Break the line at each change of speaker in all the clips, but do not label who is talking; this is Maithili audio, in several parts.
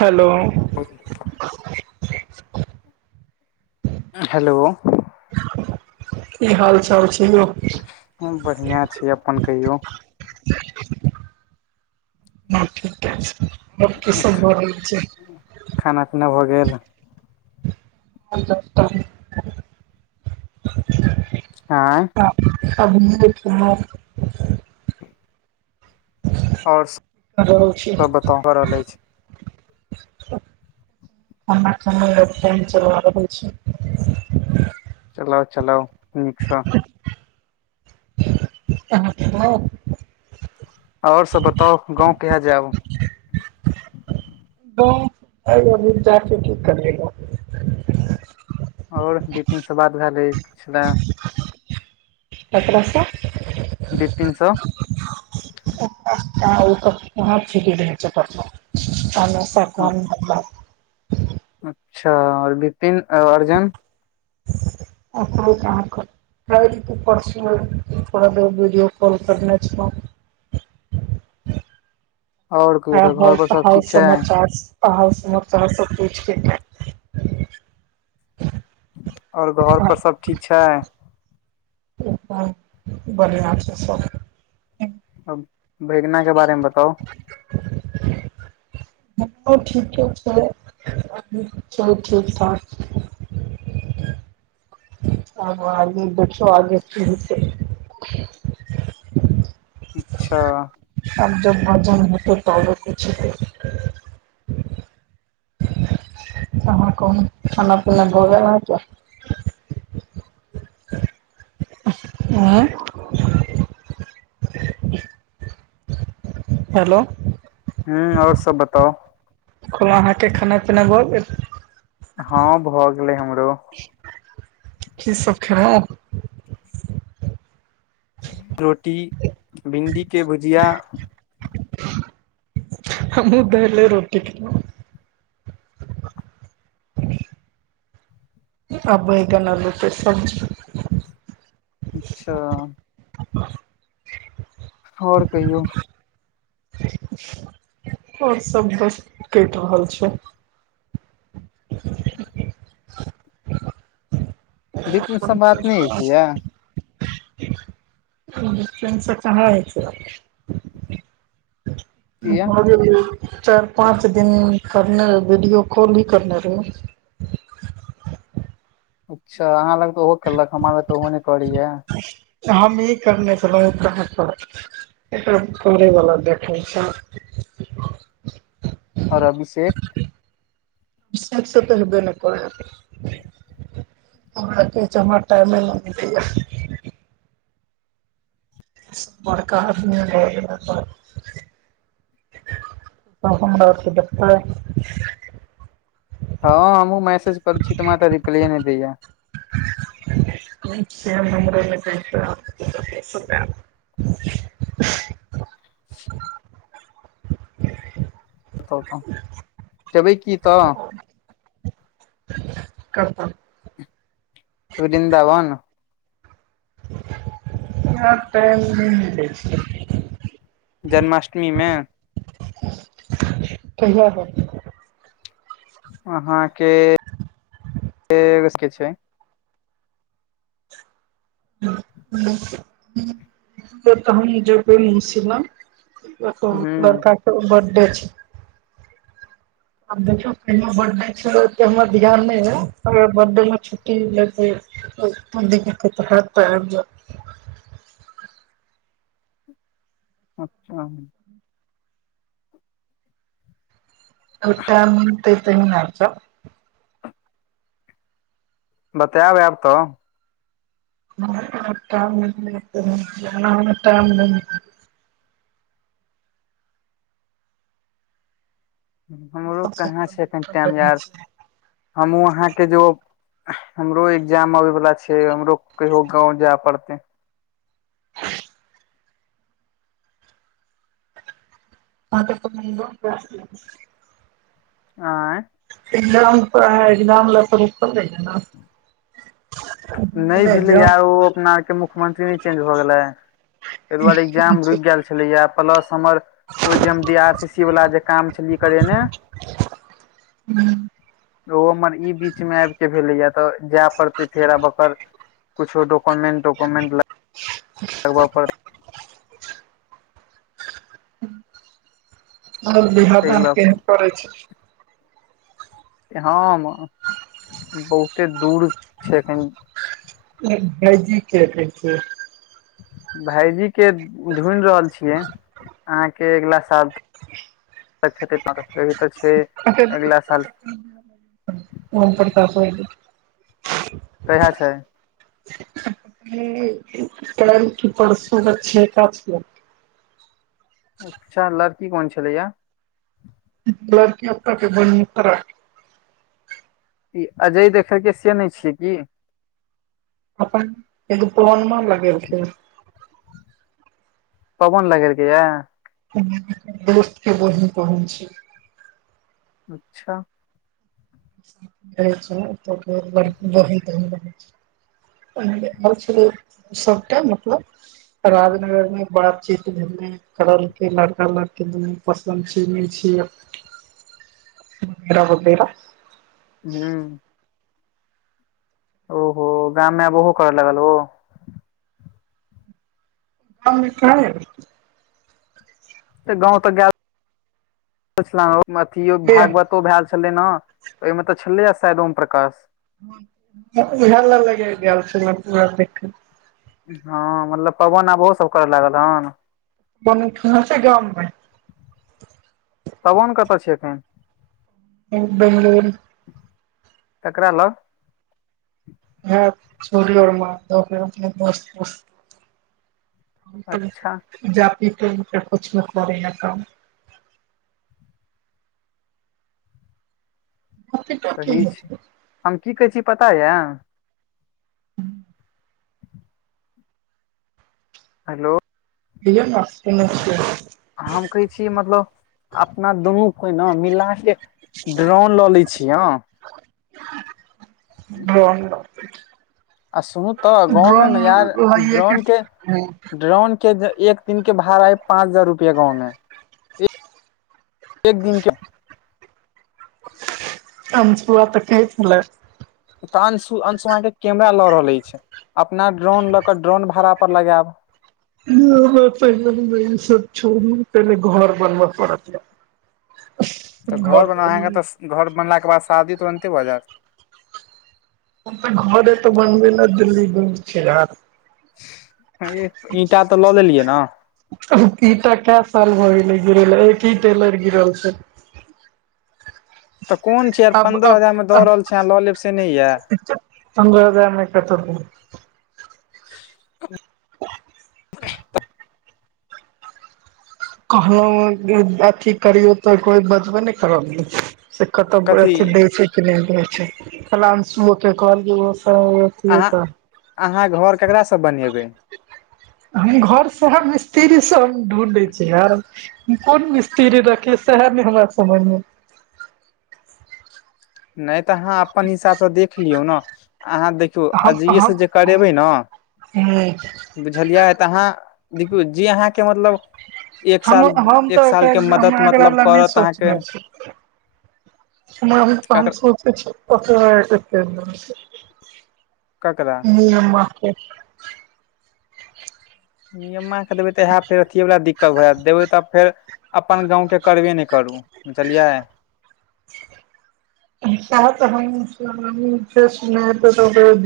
हेलो
हेलो
की हाल चाल छै यौ
बढ़ियाँ छै अपन कहियौ
हँ ठीके छै और की सब भेऽ रहल छै
खाना पीना भऽ गेल
[inaudible]
आँय
कभ [unintelligible]
आओर
खा रहल छी
सब बताउ की भऽ रहल अछि
खाना खाइले आब पानि चलाबै छी
चलाउ चलाउ नीकसँ
अहाँ खेलौं
आओर सब बताउ गाँंव कहिया जेब
गाँव अभी जाके की करबै गाँव
आओर बिपीन सँ बात भेलए छले
ककरा सँ
बिपीन सँ
ओ तऽ कहाँ छ छै पल [unintelligible] सँ कम
अच्छा आओर बिपिन अर्जुन
ओ [unintelligible] काल्हि की परसुये कहलियै वीडियो कॉल करने छेलै
आओर
आ
कहू तऽ
हाल
घर पर सब
हाल
ठीक छै आओर
समाचार समाचार सब पुछि क [unintelligible]
आओर घर पर सब ठीक छै
बढ़ियाँ छै सब
अब भेगना के बारेमे बताउ
हँ ठीके [unintelligible] छै ठीक ठाक आब आगे देखियौ आगे की हेतै
अच्छा
आब जब भजन होतै तबे कुछ होतै अहाँ कहु खाना पीना भऽ गेल अहाँ के आँय [inaudible] हेलो
हम्म आओर सब बताउ
खल अहाँके खाना पीना भऽ गेल
हँ भऽ गेलै हमर
की सब खेलहुँ
रोटी भिण्डी के भुजिया
हमहुँ दालि रोटी खैलियै [inaudible] आ बैगन आलु के सब्जी
अच्छा
[inaudible]
आओर कहियौ
आओर सब बस कटि रहल छै [inaudible]
बिपीन सँ बात नहि होय छेलैये
बिपीन से कहाँ होय छै
[inaudible]
भऽ गेलै चारि पाँच दिन करने रहै वीडियो कॉल ही करने रहै
अच्छा अहाँ लग तऽ ओहो केलक हमरा लग तऽ ओहो नहि करैये
हमहीं करने छलहु करैवला देखै छै
आओर अभिषेक
अभिषक सऽ तऽ हबै नइ करै हेतै [unintelligible] हमरा टाइमे नाहि भेटैय यऽ बड़का आदमी भऽ गेला बड़ [unintelligible]
हँ हमहु मैसेज करू छी त हमरा तऽ रिप्लाइये नहि दैय यऽ
[unintelligible]
बताउ तऽ जेबै की तऽ
केतअ
वृन्दावन
आब टाइम नई मिलै छै
जन्माष्टमी मे
कहिया जैब
अहाँके [unintelligible] छै
से तऽ हम जेबै मैसी लंग ओतैअ
हूँ
बड़का कऽ बर्डे छै आब देखियौ कहिया बर्डे छियै हमरा ओते ध्यान नहि कहियो बडैयो मे छुट्टी लेत [unintelligible] आइब जाउ
अच्छा
ओतअ टाइम मिलतै तहिमे आबी जाऊ
बतायब आब तऽ
[unintelligible]
हमरो कहाँ छै अखैन टाइम यार हमहु आहाँ के जो हमरो एग्जाम अबे वला छै हमरो कहियो गाँंव जाय पड़ते
[unintelligible]
आँय
एग्जाम तऽ एग्जाम ल त रूकल रहिये न
नहि भेलै
एग्जाम
यार ओ अपना आर के मुख मुख्यमंत्री नहि चेंज भऽ गेलै ताहि दुआरे एग्जाम रुकि गेल छलैया प्लस हमर ओ जे हम डी आर सी सी वला जे काम छलियै करेने ओ हमर ई बीचमे आबि के भेलै यऽ तऽ जाय पड़तै फेर आब पर कुछो डोकोमेंट टोकोमेंट
ह बिवाह
ताहि
दान
लऽ
कहिया
कऽ
करै छै
हम बहुते दूर छै एखैन
एक भायजी कहतै
भाायजी के ढूढ़ रहल छियै अहाँके अगिला साल तक हेतै तहन कहैय तऽ छै अगिला साल
[unintelligible] ओम प्रकाश एलै
कहिया छै
कैल कि परसो ओकर छेका छिये
अच्छा लड़की कोन छलैया
लड़की ओतअ केय बड़मोतरा केऽ
ई अजय देखलकै से नहि छियै की
अपन एगो पहुनमा लगेल कैय
पाहुन लगेलकै यै
दोस्त के बहीन तहिन छै
अच्छा
अचछा त ब ब ब [unintelligible] म छलै सबटा मतलब राजनगर मे बात चित भेलै करलके लड़का लड़की दूनु पसन्द छी नहि छी [unintelligible]
हँ ओहो गाममे आब ओहो करऽ लागल ओ
[unintelligible]
गाँंव तऽ गेल अथि
एबै
भागवतो भ छलै ने ओहिमे तऽ छलैए शायद ओम प्रकाश
[unintelligible]
हँ मतलब पवन आब ओहो सब करे लागल हन
बन ख छै गाममे
तबोन कतऽ छ एखन
[unintelligible]
तकररा ल
[unintelligible]
अच्छा
[unintelligible] जाति की
सही
होइ
छै हम की कहै छी पता यऽ हेलो
[unintelligible]
हम कहै छीियै मतलब अपना दुनू कोइ न मिलााक ड्रोन लऽ लै छीिय अ
[unintelligible]
आ सुनू तऽ गाँव मे
ड्रोन
नयार
लैए
ड्रोन के ड्रोन एक दिन के बाहर आए पाँच हजार रुपआ गाँव में एक एक दिन क्य
[unintelligible]
तऽ अंश अंशुम के कैमरा लऽ रहल छै अपना ड्रोन लऽ के ड्रोन भाड़ा पर लगायब
मे त सब छोड़ पने घर बनब पड़त
तऽ घर बन अहाँके तऽ घर बनलाके बाद शादी तुरन्ते भऽ जायत
[unintelligible]
ईंटा तऽ लऽ लेलियै ने
ईटा क साल मे होै गिरे ले एक ही टेलर गिरल छै
तऽ कोन छीर
आब
पंन्द्रह
अब
हजारं दऽ रहल छी अहाँ लऽ लेब से नहि यए
तन्द्रहोदयमे कतै [unintelligible] [unintelligible]
कथी
[unintelligible]
अहाँ अहाँ घर ककरासँ बनेबै
हम घर से मिस्त्री से हम ढूढै छियै आर कोन मिस्त्री राखि स हे ने हमरा समयमे
नहि तऽ आहाँ आप अपन हिसाबसँ देख लियौ ने अहाँ देखियौ अज से जे करेबै ने
ह
बुझलियै तऽ अहाँ दू जी अहाँके मतलब एक साल
हम
एक
तऽ
साल के मदद
एकरा
मतलब
लए नहि
करत अहाँके
सोचनेे छी [unintelligible]
ककरा
कन्हैया मा के
माे देबै तऽ इह फेर अथीवला दिक् देबै तब फेर अपन गाँं के करबे नहि करू बुझलियै
त सुने ेग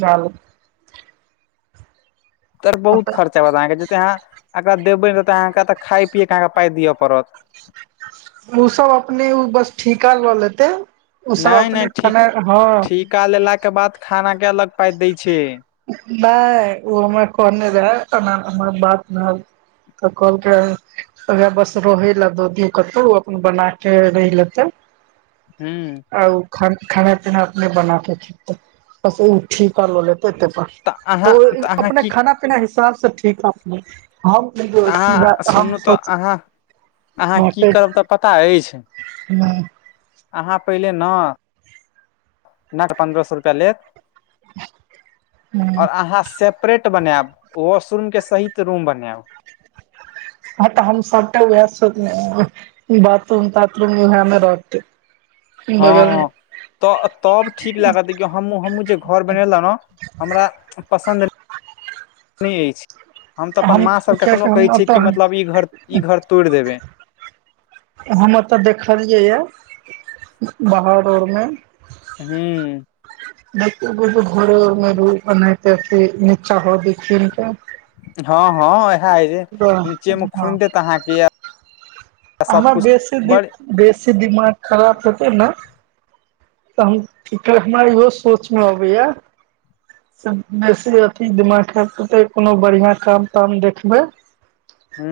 जाल
तर बहुत
लेतै,
खर्चा होत अहाँ के जते अहाँ एकरा देबे ने रहते अहाँके खााय पियए केहाँके पााय दिअ पड़त
ओ सब अपने ओ बस ठीका लेतै ओ सब अपने ख हँ
का लेला के बाद खाना के अलग पाइ दय छै
नहि ओ हमरा कहने रहे [unintelligible] बात नहि तऽ कोल के [unintelligible] ओह बस रहे लए दो दू कतहु ओ अपन बना के रहि लेतै
हू
आ ओ खाना पीना अपने बना के खेते बस ओ ठीका ल लेते एे तऽ
अहाँ
ओ
तऽ अहाँ
अपने
की
खाना पीना हिसाब से ठीक ह अप हम सीधा
अहाँ
हम
सुनू तऽ
सोच
अहाँ अहाँ की
नहि
करब तऽ पता अछि अहाँ पहिले ने नट पन्द्रह सए रुपआ लेत आओर अहाँ से रेट बनायब वाशरूम के सहित रूम बनायब
हँ तऽ हम सभटा वएह बाथरूम ताथरूम हमे रहतै बगल मे
हँ तऽ तब ठीक लागत हम घर बनेल ने हमरा पसन्द नहि अछि हम तऽ अपन माँ सभके कखनो
कियाकि
कहै
हम
छियै कि मतलब
ओतऽ
ई घर ई घर तोड़ि देबै
हम एतय देखलियै यए बाहर आरमे
हूँ
देख घोरेमे रू बन नीचा हो दथि
हँ हँ इएह हय जे नीचे में
हँ
खुनि देत अहाँके य
आर बेसी द
बड़
बेसी दिमाग खराब हत ने तऽ हम हमरा इहो सोच मे अबैया बेसी अथी दिमाग ख पते कोनो बढ़िया काम ताम देखबे
हू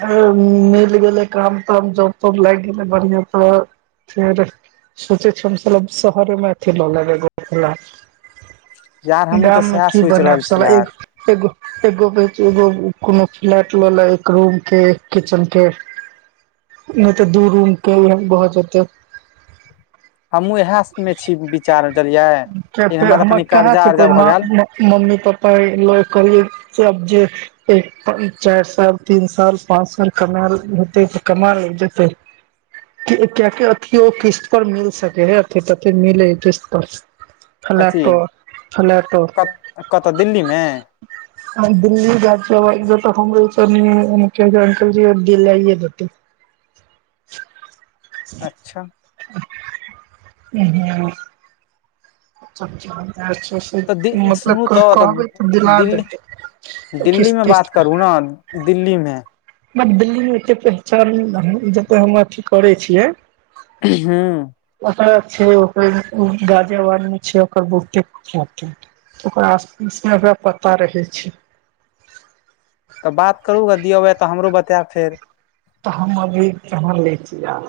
मिल गेलै काम ताम जब त लागि गेलै बढ़िआं तऽ फर सोचै छ शहरेमे अथिी ल लगो
यार हमहूँ तऽ
गाममे
सएह
की
सोचि रहल छी
बनसाल
यार
एक एगो एगो एगो कोनो फ्लैट लै एक रूम के एक किचन के नहि तऽ दू रूम के वह बहुत जाते
हमहु इएह में छी विचार रहलिये लेकिन
फेर
हमरा त
हमर
कनी
कहाँ
कर्जा
छै कोइ
उर्जा भऽ
माँ
गेल
मम्मी पप्पा ल करिय जे एक चारि साल तीन साल पाँच साल कमा होतै तऽ कमा ल जेतै क्य क अथिी ओ किस्त पर मिल सकै है अथ तथ मिले किस पर
कथी
फ्लैटो फ्लैटो
कत कतय दिल्लीमे
दिल्ी राज्य बाजज तऽ कंग्रेसनी मुख्यमत्री अंकल जी द ल यतत
अच्छा
ह छ से
तऽ दि
मतलब
सुनू तऽ
कहबै तऽ दिला
दिल्ली
देतै
दिल्ली
किस्त
मे बात
तिस्त
करू ने दिल्ली मे
हम दिल्ली मे एे पहचान जते हम अथी करे छियै
हँ
ओत ल छै ओकर ग ज आदमी छै ओकर बुटे खत ओकर आस पास मेरा पता रहे छै
तऽ बात करू ग दियौबै तऽ हमरो बतायब फेर
तऽ हम अभी कहाँ लै छिय आ